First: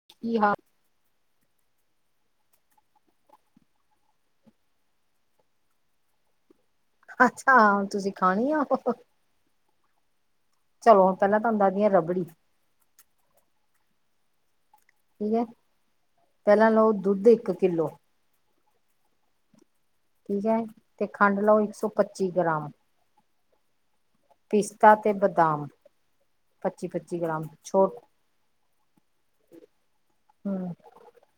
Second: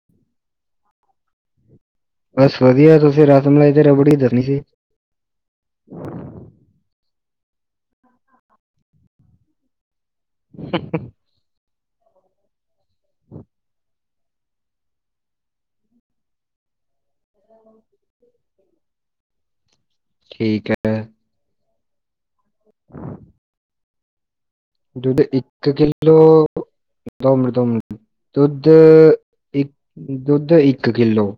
[unintelligible] ਬਸ ਵਧੀਆ। ਤੁਸੀਂ ਰਾਸਮਲਾਈ ਤੇ ਰਬੜੀ ਦੱਸਨੀ ਸੀ। ਹ [unintelligible] [inaudible] ਅੱਛਾ, ਤੁਸੀਂ ਖਾਣੀ ਏ ੳ ਚਲੋ, ਹੁਨ ਪਹਿਲਾਂ ਤੂਹਾਨੂੰ ਦ੍ਹਦੀ ਆ ਰਬੜੀ ਠੀਕ ਹੈ, ਪਹਿਲਾਂ ਲਓ ਦੁੱਧ ਇੱਕ ਕਿੱਲੋ ਠੀਕ ਹੈ ਤੇ ਖੰਡ ਲੋ ਏਕ ਸੌ ਪੱਚੀ ਗ੍ਰਾਮ ਪਿਸਤਾ ਤੇ ਦੁੱਧ ਬਦਾਮ ਇੱਕ ਕਿਲੋ ਪੱਚੀ ਪੱਚੀ ਦੋ ਗ੍ਰਾਮ ਮਿੰਟ ਦੋ ਮਿੰਟ, ਛੋਟ ਦੁੱਧ ਇੱਕ ਦੁੱਧ ਹਮ ਇੱਕ ਕਿੱਲੋ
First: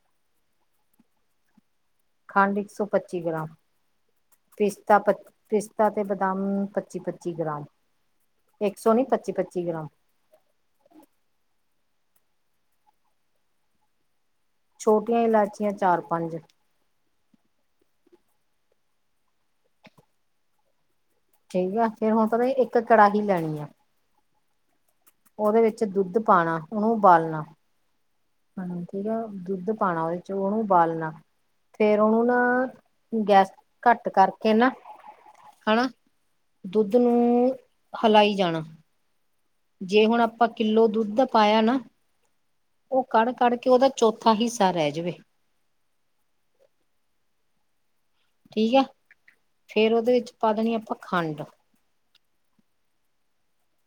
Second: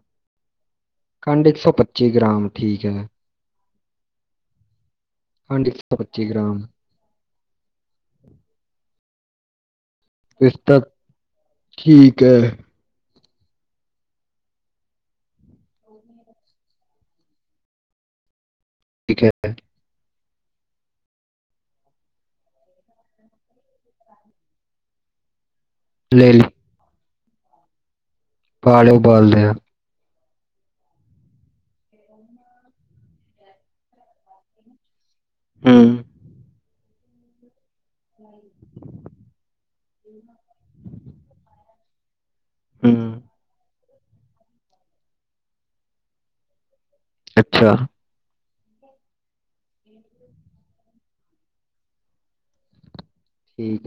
ਖਂਡ ਇਕਸੌ ਪ ਖੰਡ ਇੱਕ ਸੌ ਪੱਚੀ ਗ੍ਰਾਮ ਪਿਸਤਾ ਪ ਖੰਡ ਪਿਸਤਾ ਅਤੇ ਬਦਾਮ ਗ੍ਰਾਮ ਪੱਚੀ ਪਚੀ ਪੱਚੀ ਗ੍ਰਾਮ, ਇੱਕ ਸੌ ਨੀ ਪੱਚੀ-ਪੱਚੀ ਗ੍ਰਾਮ ਪਿਸਤਾ ਠੀਕ ਹੈ ਛੋਟੀਆਂ ਇਲਾਚੀਆਂ ਚਾਰ ਪੰਜ ਠੀਕ ਹੈ [unintelligible] ਠੀਕ ਆ ਫੇਰ ਹੁਣ ਪਤਾ ਇੱਕ ਕੜਾਹੀ ਲੈਣੀ ਆ ਉਹਦੇ ਵਿੱਚ ਦੁੱਧ ਲੈ ਲਈ ਪਾਣਾ, ਉਹਨੂੰ ਉਬਾਲਣਾ ਪਾ ਹ ਲਿਓ ਠੀਕ ਆ, ਉਬਾਲ ਲਿਆ ਦੁੱਧ ਪਾਣਾ ਉਹਦੇ ਚ ਉਹਨੂੰ ਉਬਾਲਣਾ ਫੇਰ ਉਹਨੂੰ ਨਾ ਗੈਸ ਘੱਟ ਕਰਕੇ ਨਾ ਹੂੰ ਹੈਨਾ, ਦੁੱਧ ਨੂੰ ਹਿਲਾਈ ਜਾਣਾ ਜੇ ਹੁਣ ਆਪਾਂ ਕਿੱਲੋ ਦੁੱਧ ਦਾ ਪਾਇਆ ਨਾ ਉਹ ਹੂੰ ਕੜ-ਕੜ ਕੇ ਉਹਦਾ ਚੌਥਾ ਹਿੱਸਾ ਰਹਿ ਜਾਵੇ ਅੱਛਾ। ਠੀਕ ਆ ਫੇਰ ਉਹਦੇ ਵਿੱਚ ਪਾ ਦੇਣੀ ਆਪਾਂ ਖੰਡ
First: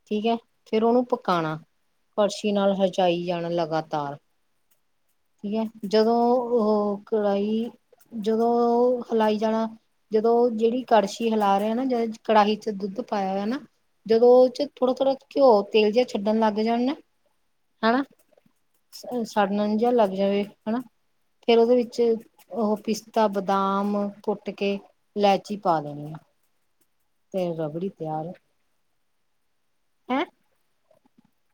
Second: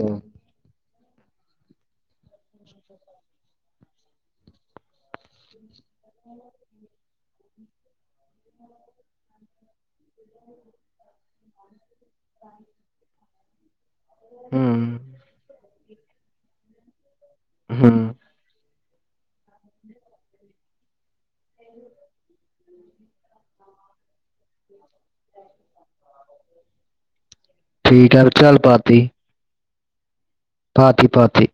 ਠੀਕ ਏ ਫੇਰ ਉਹਨੂੰ ਪਕਾਣਾ ਕੜਸ਼ੀ ਨਾਲ ਹਜਾਈ ਜਾਣਾ ਲਗਾਤਾਰ ਠੀਕ ਐ, ਜਦੋਂ ਉਹ ਕੜਾਈ, ਜਦੋਂ ਹਿਲਾਈ ਜਾਣਾ ਜਦੋਂ ਜਿਹੜੀ ਕੜਛੀ ਹਿਲਾ ਰਹੇ ਨਾ, ਜਿਹੜੀ ਕੜਾਹੀ ਚ ਦੁੱਧ ਪਾਇਆ ਹੋਇਆ ਨਾ ਜਦੋਂ ਉਹ ਚ ਹੂੰ ਥੋੜਾ-ਥੋੜ੍ਹਾ ਘਿਓ ਤੇਲ ਜਿਹਾ ਛੱਡਣ ਲੱਗ ਜਾਣ ਨਾ ਹੈਨਾ ਹੂੰ ਸਾੜਨ ਜਿਹਾ ਲੱਗ ਜਾਵੇ ਹਨਾ ਫੇਰ ਉਹਦੇ ਵਿੱਚ ਉਹ ਪਿਸਤਾ, ਬਦਾਮ ਕੁੱਟ ਕੇ ਇਲੈਚੀ ਪਾ ਦੇਣੀ ਆ। ਤੇ ਰਬੜੀ ਠੀਕ ਏ, ਤਿਆਰ ਚੱਲ ਪਾਤੀ। ਹੈਂ। ਪਾਤੀ-ਪਾਤੀ।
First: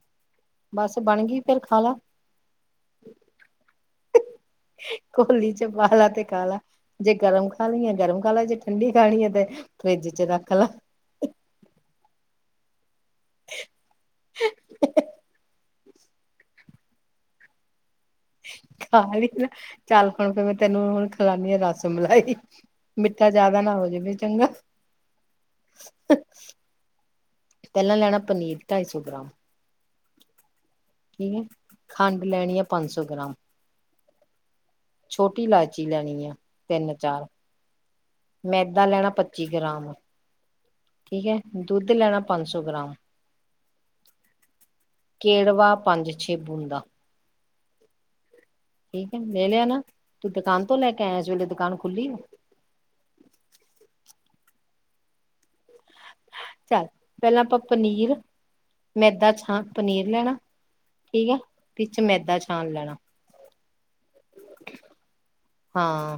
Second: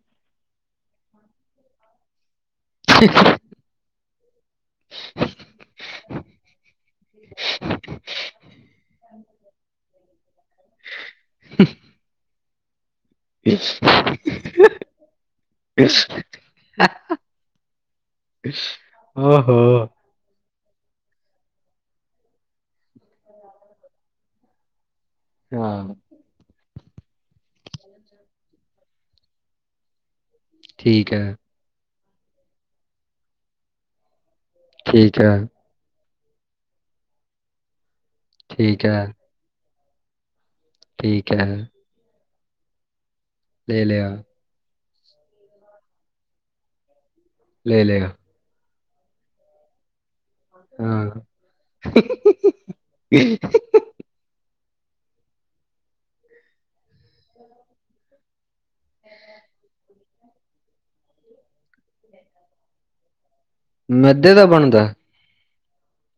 ਬਸ ਬਣ ਗਈ ਫੇਰ ਖਾ ਲਾ। [inaudible] ਕੋਲੀ ਚ ਪਾਲਾ ਤੇ ਖਾਲਾ। ਜੇ ਗਰਮ ਖਾਣੀ ਗਰਮ ਖਾ ਲਾ, ਜੇ ਠੰਡੀ ਖਾਣੀ ਏ ਤੇ ਫਰਿੱਜ ਚ ਰੱਖ ਲਾ। [inaudible] [unintelligible] ਖਾ ਲਈ ਚੱਲ ਫਿਰ ਹੁਣ ਮੈਂ ਤੈਨੂੰ ਹੁਣ ਖਲਾਨੀ ਆ ਰਸ ਮਲਾਈ। ਮਿੱਠਾ ਜਿਆਦਾ ਨਾ ਹੋ ਜਾਵੇ ਚੰਗਾ ਪਹਿਲਾਂ ਲੈਣਾ ਪਨੀਰ ਢਾਈ ਸੌ ਗ੍ਰਾਮ ਠੀਕ। ਠੀਕ ਏ, ਖੰਡ ਲੈਣੀ ਆ ਪੰਜ ਸੋ ਗ੍ਰਾਮ। ਛੋਟੀ ਇਲਾਚੀ ਲੈਣੀ ਆ ਤਿੰਨ-ਚਾਰ, ਮੈਦਾਂ ਲੈਣਾ ਪੱਚੀ ਗ੍ਰਾਮ ਠੀਕ ਐ, ਦੁੱਧ ਲੈਣਾ ਪੰਜ ਸੌ ਗ੍ਰਾਮ ਲੇ ਲਿਆ। ਕੇੜਵਾ ਪੰਜ-ਛੇ ਬੂੰਦਾ ਲੈ ਲਏਆ ਠੀਕ ਏ, ਲੈ ਲਿਆ ਨਾ, ਤੂੰ ਦੁਕਾਨ ਤੋਂ ਲੈ ਕੇ ਆਇਆ ਹਾਂ ਇਸ ਵੇਲੇ ਦੁਕਾਨ ਖੁੱਲੀ ਆ। [inaudible] ਚੱਲ ਪਹਿਲਾਂ ਆਪਾਂ ਪਨੀਰ, ਮੈਦਾ ਛਾਨ, ਪਨੀਰ ਲੈਣਾ। ਠੀਕ ਏ ਤੇ ਵਿਚ ਮੈਦਾ ਛਾਨ ਲੈਣਾ ਮੈਦੇ ਦਾ ਬਣਦਾ? ਹਾਂ।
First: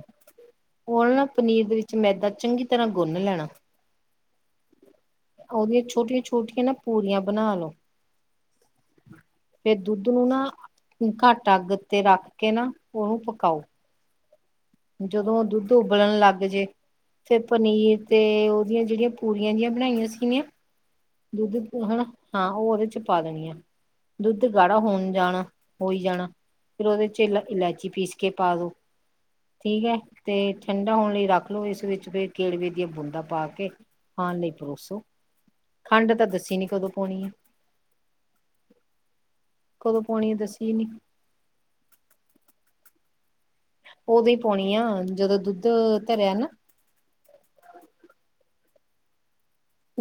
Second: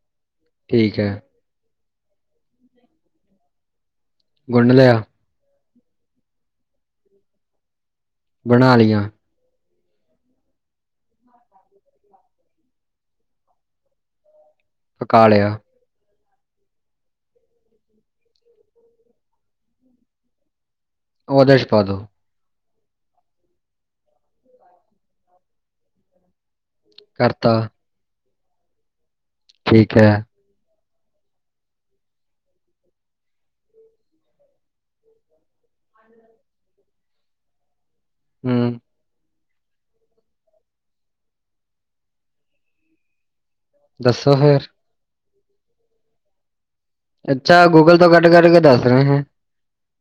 ਠੀਕ ਉਹ ਹੈ ਨਾ ਪਨੀਰ ਦੇ ਵਿੱਚ ਮੈਦਾ ਚੰਗੀ ਤਰ੍ਹਾਂ ਗੁੰਨ ਲੈਣਾ। ਗੁੱਣ ਲਿਆ। ਉਹਦੀਆਂ ਛੋਟੀਆਂ-ਛੋਟੀਆਂ ਨਾ ਪੂਰੀਆਂ ਬਣਾ ਲੋ ਬਣਾ ਲਈਆਂ। ਫਿਰ ਦੁੱਧ ਨੂੰ ਨਾ ਘੱਟ ਅੱਗ ਤੇ ਰੱਖ ਕੇ ਨਾ ਉਹਨੂੰ ਪਕਾਓ। ਪਕਾ ਜਦੋਂ ਲਿਆ ਦੁੱਧ ਉਬਲਣ ਲੱਗ ਜੇ ਫੇਰ ਪਨੀਰ ਤੇ ਉਹਦੀਆਂ ਜਿਹੜੀਆਂ ਪੂੜੀਆਂ ਜਿਆਂ ਬਣਾਈਆਂ ਸੀਗੀਆਂ ਦੁੱਧ ਉਹਦੇ ਚ ਪਾ ਦੋ ਹੈਨਾ ਹਾਂ ਉਹ ਉਹਦੇ ਚ ਪਾ ਦੇਣੀ ਆ, ‌ ਦੁੱਧ ਗਾੜਾ ਹੋਣ ਜਾਣਾ ਹੋਈ ਜਾਣਾ ਫਿਰ ਉਹਦੇ ਚ ਇਲਾ ਕਰਤਾ ਇਲਾਇਚੀ ਪੀਸ ਕੇ ਪਾ ਦਿਉ ਠੀਕ ਐ ਤੇ ਠੰਡਾ ਹੋਣ ਲਈ ਰੱਖ ਲੋਓ। ਇਸ ਵਿੱਚ ਫੇਰ ਕੇੜਵੇ ਦੀਆਂ ਬੂੰਦਾ ਪਾ ਕੇ ਖਾਣ ਲਈ ਪਰੋਸੋ। ਖੰਡ ਤਾਂ ਦੱਸੀ ਨੀ, ਕਦੋਂ ਪਾਉਣੀ ਹੈ ਹੂ ਕਦੋਂ ਪਾਉਣੀ ਐ, ਦੱਸੀ ਨੀ ਉਹ ਦੱਸੋ ਵੀ ਫਿਰ ਪਾਉਣੀ ਆ, ਜਦੋਂ ਦੁੱਧ ਧਰਿਆ ਨਾ ਅੱਛਾ ਗੂਗਲ ਤੋਂ ਕੱਡ- ਕਡ ਕਡ ਕੇ ਦੱਸ ਰਹੇ ਹੈ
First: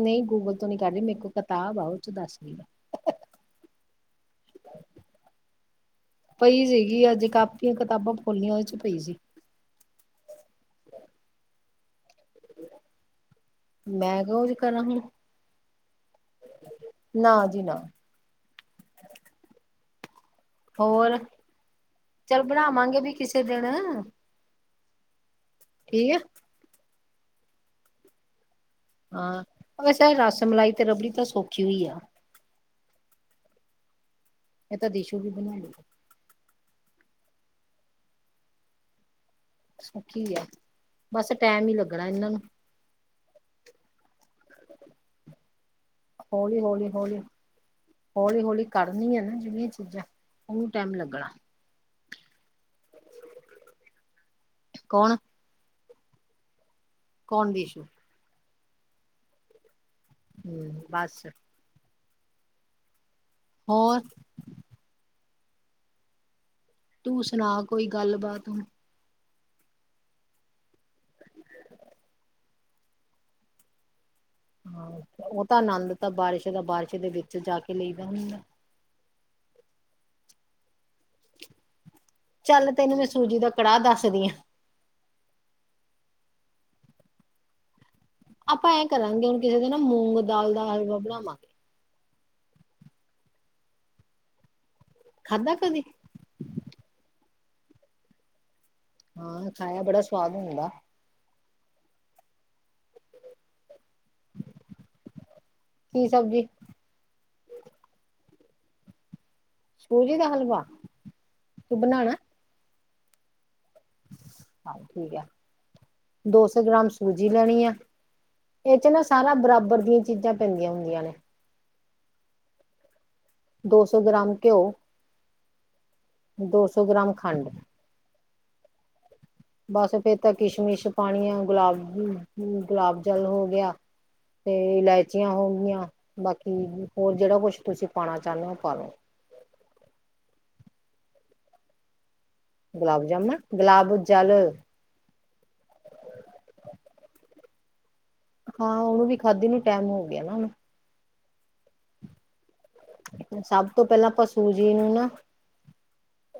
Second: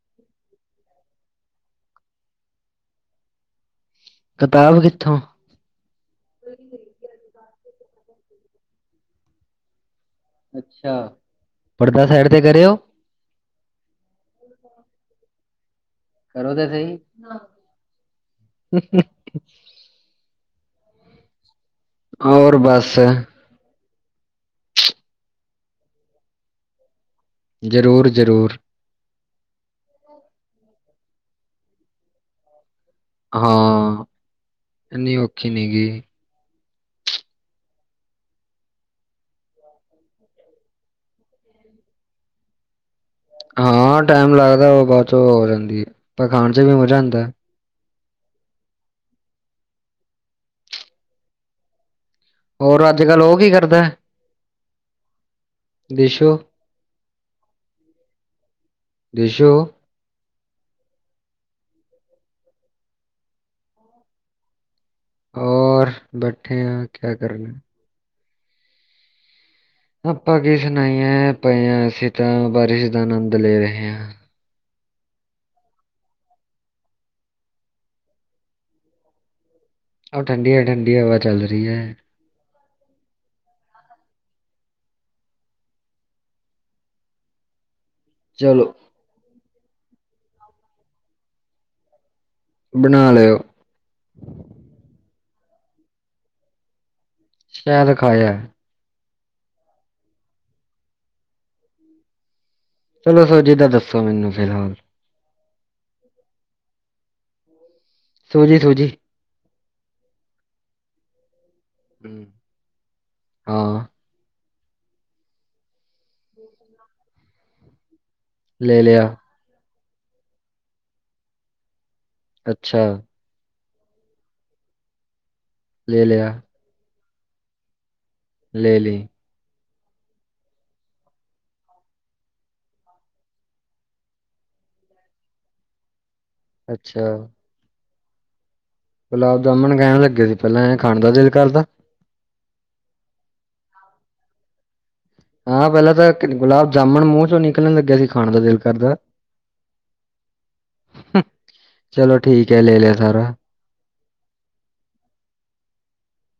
ਨਹੀਂ ਗੂਗਲ ਤੋਂ ਨੀ ਕਡ ਰਹੀ, ਮੇਰੇ ਕੋਲ ਕਿਤਾਬ ਆ ਉਹ ਚ ਦੱਸ ਰਹੀ ਆ ਕਿਤਾਬ ਕਿੱਥੋਂ ਪਈ ਸੀਗੀ, ਅੱਜ ਕਾਪੀਆਂ ਕਿਤਾਬਾਂ ਫੋਲੀਆਂ, ਉਹਦੇ ਚ ਪਈ ਸੀ ਅੱਛਾ, ਪੜਦਾ ਸਾਈਡ ਤੇ ਕਰਿਯੋ ਮੈਂ ਕਿੳ ਏਝ ਕਰਾਂ ਹੁਣ ਕਰੋ ਤੇ ਸਹੀ ਨਾ ਜੀ ਨਾ ਹੋਰ, ਚੱਲ ਹੋਰ ਬਸ ਬਣਾਵਾਂਗੇ ਵੀ ਕਿਸੇ ਦਿਨ ਠੀਕ ਹੈ ਜ਼ਰੂਰ -ਜ਼ਰੂਰ ਹਾਂ, ਵੈਸੇ ਰਸ ਮਲਾਈ ਤੇ ਰਬੜੀ ਤਾਂ ਸੌਖੀ ਅਈ ਆ ਹਾਂ, ਇਹ ਤਾਂ ਇਹਨੀ ਦਿਸ਼ੂ ਵੀ ਔਖੀ ਬਣਾ ਨੀ ਲੂ ਗੀ ਸੋਖੀ ਆ, ਬਸ ਟਾਈਮ ਹੀ ਲੱਗਣਾ ਇਹਨਾਂ ਨੂੰ ਹਾਂ, ਟਾਈਮ ਲੱਗਦਾ ਉਹ ਬਾਅਦ ਚੋਂ ਹੋ ਜਾਂਦੀ ਏ, ਪਰ ਖਾਣ ਚ ਵੀ ਮਜ਼ਾ ਆਂਦਾਏ। ਹੌਲੀ-ਹੌਲੀ ਕਰਨੀ ਆ ਨਾ ਜਿਹੜੀਆਂ ਚੀਜ਼ਾਂ, ਉਹਨੂੰ ਟਾਈਮ ਲੱਗਣਾ। ਹੋਰ, ਅੱਜ ਕੱਲ ਉਹ ਕੀ ਕਰਦਾ ਐ? ਕੌਣ? ਦੀਸ਼ੂ ਕੌਣ ਦੀਸ਼ੂ? ਦੀਸ਼ੁ। ਹੂ ਬਸ। [inaudible] ਹੋਰ? ਹੋਰ ਬੈਠੇ ਆ। ਕਿਆ ਤੂੰ ਸੁਣਾ ਕਰਨਾ ਕੋਈ ਗੱਲ ਬਾਤ ਹੁਣ? ਆਪਾਂ ਕੀ ਸੁਣਾਈਏ, ਪਏ ਆ ਅਸੀਂ ਤਾਂ, ਬਾਰਿਸ਼ ਦਾ ਆਨੰਦ ਲੈ ਰਹੇ ਹਾਂ। ਹਾਂ, ਉਹ ਤਾਂ ਆਨੰਦ ਤਾਂ ਬਾਰਿਸ਼ ਦਾ ਬਾਰਿਸ਼ ਦੇ ਵਿੱਚ ਜਾ ਕੇ ਲਈ ਦਾ ਹੁੰਦਾ। ਓ ਠੰਡੀ-ਠੰਡੀ ਹਵਾ ਚੱਲ ਰੀ ਐ। ਚੱਲ ਤੈਨੂੰ ਮੈਂ ਸੂਜੀ ਦਾ ਕੜਾਹ ਦੱਸਦੀ ਆਂ। ਆਪਾਂ ਚਲੋ ਐਂ ਕਰਾਂਗੇ, ਹੁਣ ਕਿਸੇ ਦਿਨ ਨਾ ਮੂੰਗ ਦਾਲ ਦਾ ਹਲਵਾ ਬਣਾਵਾਂਗੇ। ਬਣਾ ਲਿਓ। ਖਾਧਾ ਕਦੀ ਸ਼ਾਇਦ ਖਾਇਆ ਹਾਂ ਖਾਇਆ, ਬੜਾ ਸਵਾਦ ਹੁੰਦਾ ਚਲੋ, ਸੂਜੀ ਦਾ ਦੱਸੋ ਮੈਨੂੰ ਫਿਲਹਾਲ ਕੀ ਸਬਜ਼ੀ ਸੂਜੀ-ਸੂਜੀ। ਸੂਜੀ ਦਾ ਹਲਵਾ। ਤੂੰ ਬਣਾਉਣਾ ਹੂ ਹਾਂ। ਚਲ ਠੀਕ ਐ, ਦੋ ਸੌ ਗ੍ਰਾਮ ਸੂਜੀ ਲੈਣੀ ਆ। ਲੈ ਐਚ ਨਾ ਲਿਆ ਸਾਰਾ ਬਰਾਬਰ ਦੀਆਂ ਚੀਜ਼ਾਂ ਪੈਂਦੀਆਂ ਹੁੰਦੀਆਂ ਨੇ। ਅੱਛਾ। ਦੋ ਸੌ ਗ੍ਰਾਮ ਘਿਓ। ਲੈ ਲਿਆ। ਦੋ ਸੌ ਗ੍ਰਾਮ ਖੰਡ। ਲੈ ਲੀ। ਬਸ ਫੇਰ ਤਾਂ ਕਿਸ਼ਮਿਸ਼ ਪਾਣੀ ਆ। ਗੁਲਾਬ- ਗੁਲਾਬ ਜਲ ਹੋ ਗਿਆ। ਤੇ ਇਲਾਇਚੀਆਂ ਹੋ ਗਿਆ। ਬਾਕੀ ਅੱਛਾ ਹੋਰ ਜਿਹੜਾ ਕੁਛ ਤੁਸੀਂ ਪਾਉਣਾ ਚਾਹੁੰਦੇ ਹੋ ਪਾਲੋ। ਗੁਲਾਬ ਜਾਮੁਨ ਕਹਿਣ ਲੱਗੇ ਸੀ, ਪਹਿਲਾਂ ਐ ਖਾਣ ਦਾ ਦਿਲ ਕਰਦਾ। ਗੁਲਾਬ-ਜਾਮੁਨ, ਗੁਲਾਬ ਜਲ। ਹਾਂ ਪਹਿਲਾਂ ਤਾਂ ਕਿ ਗੁਲਾਬ ਜਾਮੁਣ ਮੂੰਹ ਚੋਂ ਨਿਕਲਣ ਲੱਗਿਆ ਸੀ। ਖਾਣ ਦਾ ਦਿਲ ਹਾਂ ਕਰਦਾ ਉਹਨੂੰ ਵੀ ਖਾਦੀ ਨੂੰ ਟੈਮ ਹੋ ਗਿਆ ਨਾ ਹੁਣ। ਹ, ਚਲੋ ਠੀਕ ਹੈ ਲੈ ਲਿਆ ਸਾਰਾ। ਸਭ ਤੋਂ ਪਹਿਲਾਂ ਆਪਾਂ ਸੂਜੀ ਨੂੰ ਨਾ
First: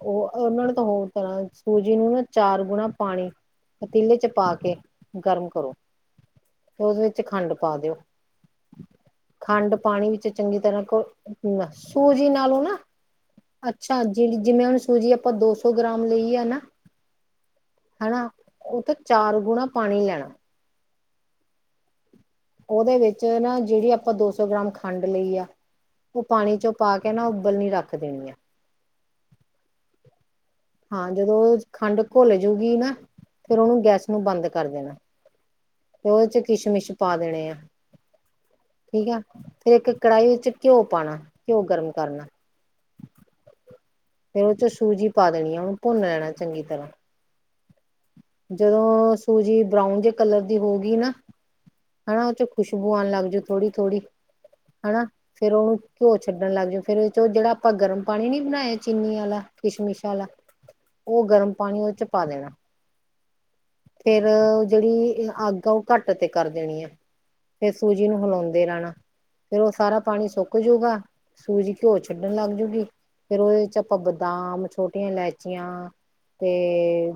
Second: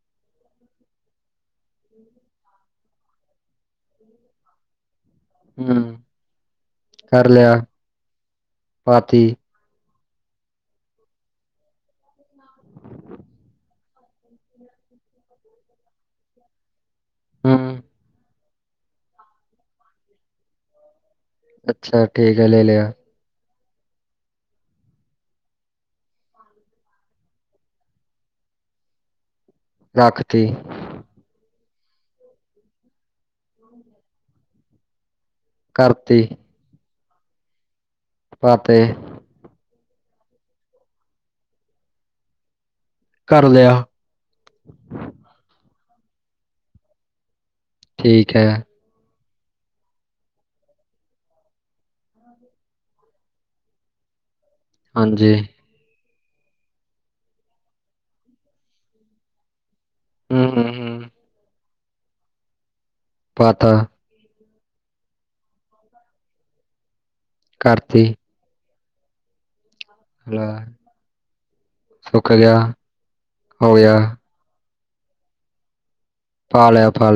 ਉਹ ਉਹਨਾਂ ਨੇ ਤਾਂ ਹੋਰ ਤਰ੍ਹਾਂ ਸੂਜੀ ਨੂੰ ਨਾ ਚਾਰ ਗੁਣਾ ਪਾਣੀ ਪਤੀਲੇ ਚ' ਪਾ ਕੇ। ਗਰਮ ਕਰੋ। ਹੂੰ ਤੇ ਉਹਦੇ ਚ' ਕਰ ਖੰਡ ਲਿਆ ਪਾ ਦਿਓ। ਪਾਤੀ ਖੰਡ ਪਾਣੀ ਵਿੱਚ ਚੰਗੀ ਤਰ੍ਹਾਂ [unintelligible] ਸੂਜੀ ਨਾਲੋਂ ਨਾ ਅੱਛਾ ਜੇੜੀ ਜਿਵੇਂ ਹੁਣ ਸੂਜੀ ਆਪਾਂ ਦੋ ਸੌ ਗ੍ਰਾਮ ਲਈਏ ਨਾ ਹਮ-ਮ। ਹੈਨਾ। ਉਹ ਤੇ ਚਾਰ ਗੁਣਾ ਪਾਣੀ ਲੈਣਾ। ਅੱਛਾ ਠੀਕ ਹੈ ਲੈ ਲਿਆ। ਚ ਨਾ ਜੇੜੀ ਆਪਾਂ ਦੋ ਸੌ ਗ੍ਰਾਮ ਖੰਡ ਲਈ ਆ। ਉਹ ਪਾਣੀ ਚੋਂ ਪਾ ਕੇ ਨਾ ਉਬਲਣੀ ਰੱਖ ਦੇਣੀ ਆ। ਅਖਤੀ। ਹਾਂ ਜਦੋ ਔ ਖੰਡ ਘੁਲ ਜੂ ਗੀ ਨਾ, ਫੇਰ ਉਹਨੂੰ ਗੈਸ ਨੂੰ ਬੰਦ ਕਰ ਦੇਣਾ। ਤੇ ਕਰਤੀ ਉਹਦੇ ਚ ਕਿਸ਼ਮਿਸ਼ ਪਾ ਦੇਣੇ ਆ, ਪਾਤੇ ਠੀਕ ਆ। ਇੱਕ ਕੜਾਹੀ ਵਿੱਚ ਘਿਓ ਪਾਣਾ, ਘਿਓ ਗਰਮ ਕਰਨਾ। ਕਰ ਲਿਆ। ਫੇਰ ਉਹ ਚ ਸੂਜੀ ਪਾ ਦੇਣੀ ਆ ਉਹਨੂੰ ਭੁੰਨ ਲੈਣਾ ਚੰਗੀ ਤਰ੍ਹਾਂ। ਠੀਕ ਹੈ। ਅ ਸੂਜੀ ਬਰਾਊਨ ਜੇ ਕਲਰ ਦੀ ਹੋਗੀ ਨਾ ਹੈਨਾ ਉਹ ਚ' ਖੁਸ਼ਬੂ ਆਉਣ ਲੱਗਜੂ ਥੋੜ੍ਹੀ - ਥੋੜ੍ਹੀ ਹੈਨਾ ਹਾਂਜੀ ਫੇਰ ਉਹਨੂੰ ਘਿਓ ਛੱਡਣ ਲੱਗ ਜਾਓ ਫਿਰ ਚੋਂ ਜਿਹੜਾ ਆਪਾਂ ਗਰਮ ਪਾਣੀ ਨੀ ਬਣਾਇਆ ਚੀਨੀ ਵਾਲਾ ਕਿਸ਼ਮਿਸ਼ ਆਲਾ ਹੂੰ ਹੂੰ ਹੂੰ ਓ ਗਰਮ ਪਾਣੀ ਓ ਚ ਪਾ ਦੇਣਾ। ਪਾਤਾ ਫੇਰ ਓ ਜੇੜੀ ਅੱਗ ਆ ਓ ਘੱਟ ਤੇ ਕਰ ਦੇਣੀ ਐ। ਫਿਰ ਸੂਜੀ ਨੂੰ ਹਲਾਉਂਦੇ ਰੈਣਾ, ਫੇਰ ਓ ਸਾਰਾ ਪਾਣੀ ਸੁੱਕ ਜੂਗਾ ਸੂਜੀ ਘਿਓ ਛੱਡਣ ਲੱਗ ਜੂਗੀ ਫੇਰ ਓਦੇ ਚ ਆਪਾਂ ਬਦਾਮ ਛੋਟੀਆਂ ਇਲਾਇਚੀਆਂ ਤੇ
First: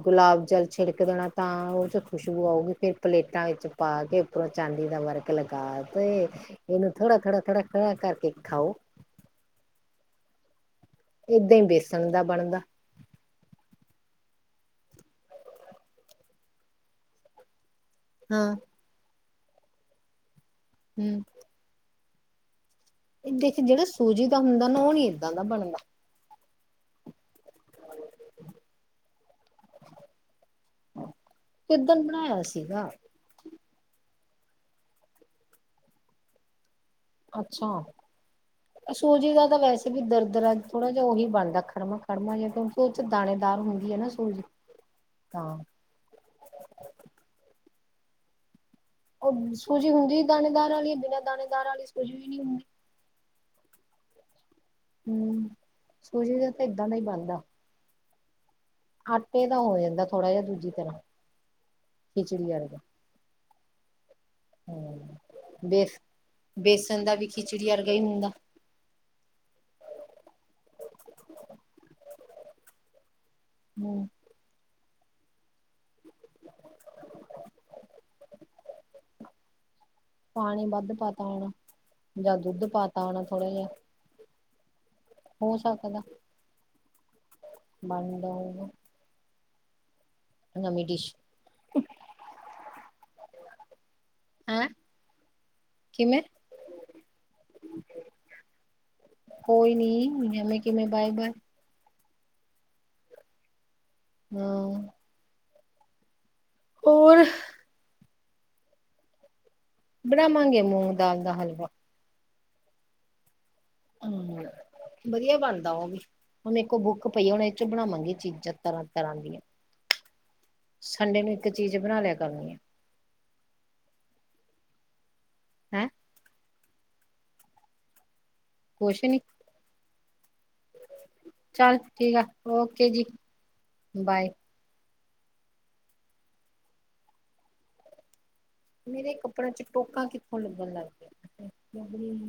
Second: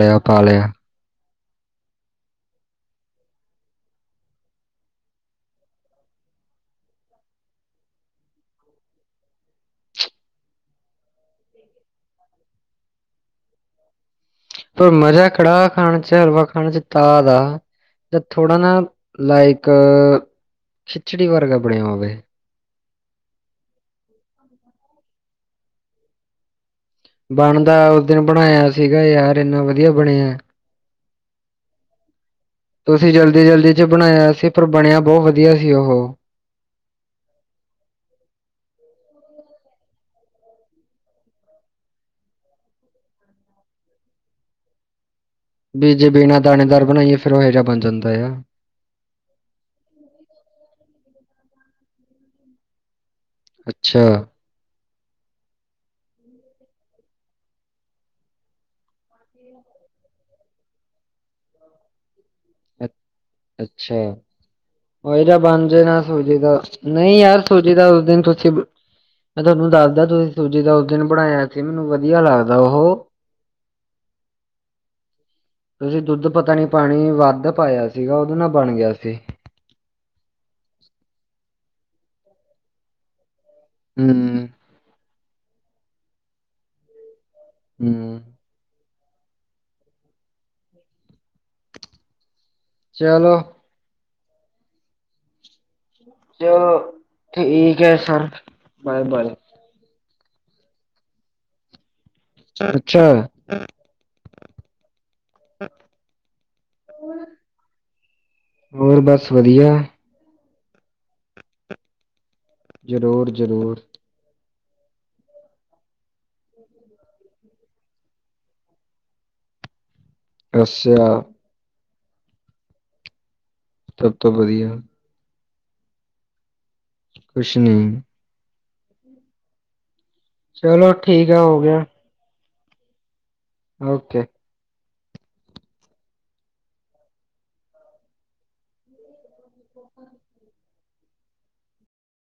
ਗੁਲਾਬ ਜਲ ਛਿੜਕ ਦੇਣਾ। ਤਾਂ ਉਹ ਚੋ ਖੁਸ਼ਬੂ ਆਊਗੀ ਫੇਰ ਪਲੇਟਾਂ ਵਿੱਚ ਪਾ ਕੇ, ਉੱਪਰੋਂ ਚਾਂਦੀ ਦਾ ਵਰਕ ਲਗਾ ਕੇ ਇਹਨੂੰ ਥੋੜਾ-ਥੋੜਾ-ਥੋੜਾ-ਥੋੜਾ ਕਰਕੇ ਖਾਓ। ਏਦਾਂ ਈ ਬੇਸਣ ਦਾ ਬਣਦਾ। ਪਰ ਮਜਾ ਕੜਾ ਖਾਣ 'ਚ, ਹਲਵਾ ਖਾਣ 'ਚ ਤਾਦ ਆ ਜ ਹਾਂ ਥੋੜਾ ਨਾ ਲਾਇਕ, ਹੂੰ। ਖਿਚੜੀ ਵਰਗਾ ਬਣਿਆ ਹੋਵੇ। ਇਦੇ ਚ ਜਿਹੜਾ ਸੂਜੀ ਦਾ ਹੁੰਦਾ ਨਾ ਉਹ ਨੀ ਇੱਦਾ ਦਾ ਬਣਦਾ। ਬਣਦਾ ਉਸ ਦਿਨ ਬਣਾਇਆ ਸੀਗਾ ਯਾਰ ਇੰਨਾ ਵਧੀਆ ਬਣਿਆਂ। ਕਿੱਦਣ ਬਣਾਇਆ [inaudible] ਸੀਗਾ। ਤੁਸੀ ਜਲਦੀ - ਜਲਦੀ 'ਚ ਬਣਾਇਆ ਸੀ ਪਰ, ਬਣਿਆ ਬਹੁਤ ਵਧੀਆ ਸੀ ਓਹੋ। ਅੱਛਾ। [inaudible] ਸੂਜੀ ਦਾ ਤਾ ਵੈਸੇ ਵੀ ਦਰਦਰਾ ਥੋੜਾ ਜਿਹਾ ਉਹੀ ਬਣਦਾ ਖੜਮਾ - ਖੜਮਾ ਜਿਹਾ, ਕਿਉਕਿ ਉਹ 'ਚ ਦਾਣੇਦਾਰ ਹੁੰਦੀ ਏ ਨਾ ਸੁ [unintelligible] ਤਾਂ ਵੀ ਜੇ ਬਿਨਾਂ ਦਾਣੇਦਾਰ ਬਣਾਈਏ ਫੇਰ ਉਹ ਇਹੋ ਜਿਹਾ ਬਣ ਜਾਂਦਾ ਆ। ਓ ਸੂਜੀ ਹੁੰਦੀ ਦਾਣੇਦਾਰ ਆਲੀ ਬਿਨਾਂ ਦਾਣੇਦਾਰ ਆਲੀ ਸੂਜੀ ਵੀ ਨੀ ਹੁੰਦੀ। ਅੱਛਾ। ਹੂੰ ਸੂਜੀ ਦਾ ਤਾਂ ਏਦਾਂ ਦਾ ਈ ਬਨਦਾ। ਆਟੇ ਦਾ ਹੋ ਯਾਂਦੈ ਥੋੜਾ ਯਿਹਾ ਦੂਜੀ ਤਰਾਂ, ਖਿਚੜੀ ਆਲੇ। ਅੱ ਅੱਛਾ ਹੋ ਹੂੰ ਜਾ ਬਣ ਬੇਸ ਜਾਏਗਾ ਸੂਜੀ ਦਾ ਬੇਸਣ ਦਾ ਨਹੀਂ ਵੀ ਯਾਰ ਖਿਚੜੀ ਸੂਜੀ ਦਾ ਵਰਗਾ ਹੀ ਉਸ ਦਿਨ ਹੁੰਦਾ। ਤੁਸੀਂ ਮੈਂ ਤੁਹਾਨੂੰ ਦੱਸਦਾ ਤੁਸੀਂ ਸੂਜੀ ਦਾ ਉਸ ਦਿਨ ਬਣਾਇਆ ਸੀ ਮੈਨੂੰ ਵਧੀਆ ਲੱਗਦਾ ਉਹ ਹੂੰ ਤੁਸੀਂ ਦੁੱਧ ਪਤਾ ਨੀ ਪਾਣੀ ਵੱਧ ਪਾਇਆ ਸੀਗਾ ਉਹਦੇ ਨਾਲ ਬਣ ਗਿਆ ਸੀ। ਪਾਣੀ ਵੱਧ ਪਾਤਾ ਹੋਣਾ ਜਾਂ ਦੁੱਧ ਪਾਤਾ ਹੋਣਾ ਥੋੜਾ ਜਿਹਾ ਹੁੰ ਹੋ ਸਕਦਾ, ਬਣ ਹੂੰ ਗਿਆ ਹੋਵੇ। ਨਵੀਂ ਡਿਸ਼ ਚਲੋ ਹੈਂ, ਕਿਵੇਂ? ਚਲੋ ਠੀਕ ਐ ਸਰ ਬਾਏ ਬਲ ਕੋਈ ਨੀ ਐਵੇਂ ਕਿਵੇਂ ਬਾਏ ਬਾਏ ਅੱਛਾ ਹਾਂ ਅੱ [inaudible] ਹੋਰ ਹੋਰ ਬਸ ਵਧੀਆ। ਬਣਾਵਾਂਗੇ ਮੂੰਗ ਦਾਲ ਦਾ ਹਲਵਾ। ਜ਼ਰੂਰ -ਜ਼ਰੂਰ। [unintelligible] ਵਧੀਆ ਬਣਦਾ ਉਹ ਵੀ ਹੁਣ ਮੈਂਕੋ ਬੁੱਕ ਪਈ ਹੁਣ ਇਹ ਚੋਂ ਬਣਾਵਾਂਗੀ ਚੀਜ਼ਾਂ ਤਰ੍ਹਾਂ-ਤਰ੍ਹਾਂ ਦੀਆਂ। [inaudible] ਸੰਡੇ ਨੂੰ ਇੱਕ ਚੀਜ਼ ਬਣਾ ਲਿਆ ਕਰਨੀ ਆ। ਸਭ ਤੋਂ ਵਧੀਆ। ਹੈਂ। ਕੁਸ਼ ਨੀ। ਕੁਛ ਨੀ, ਚਲੋ ਠੀਕ ਹੈ ਹੋ ਚੱਲ ਠੀਕ ਆ ਓੱਕੇ ਜੀ। ਓੱਕੇ। ਬਾਏ ਮੇਰੇ ਕੱਪੜੇ ਚ ਟੋਕਾਂ ਕਿੱਥੋਂ ਲੱਗਣ ਲੱਗ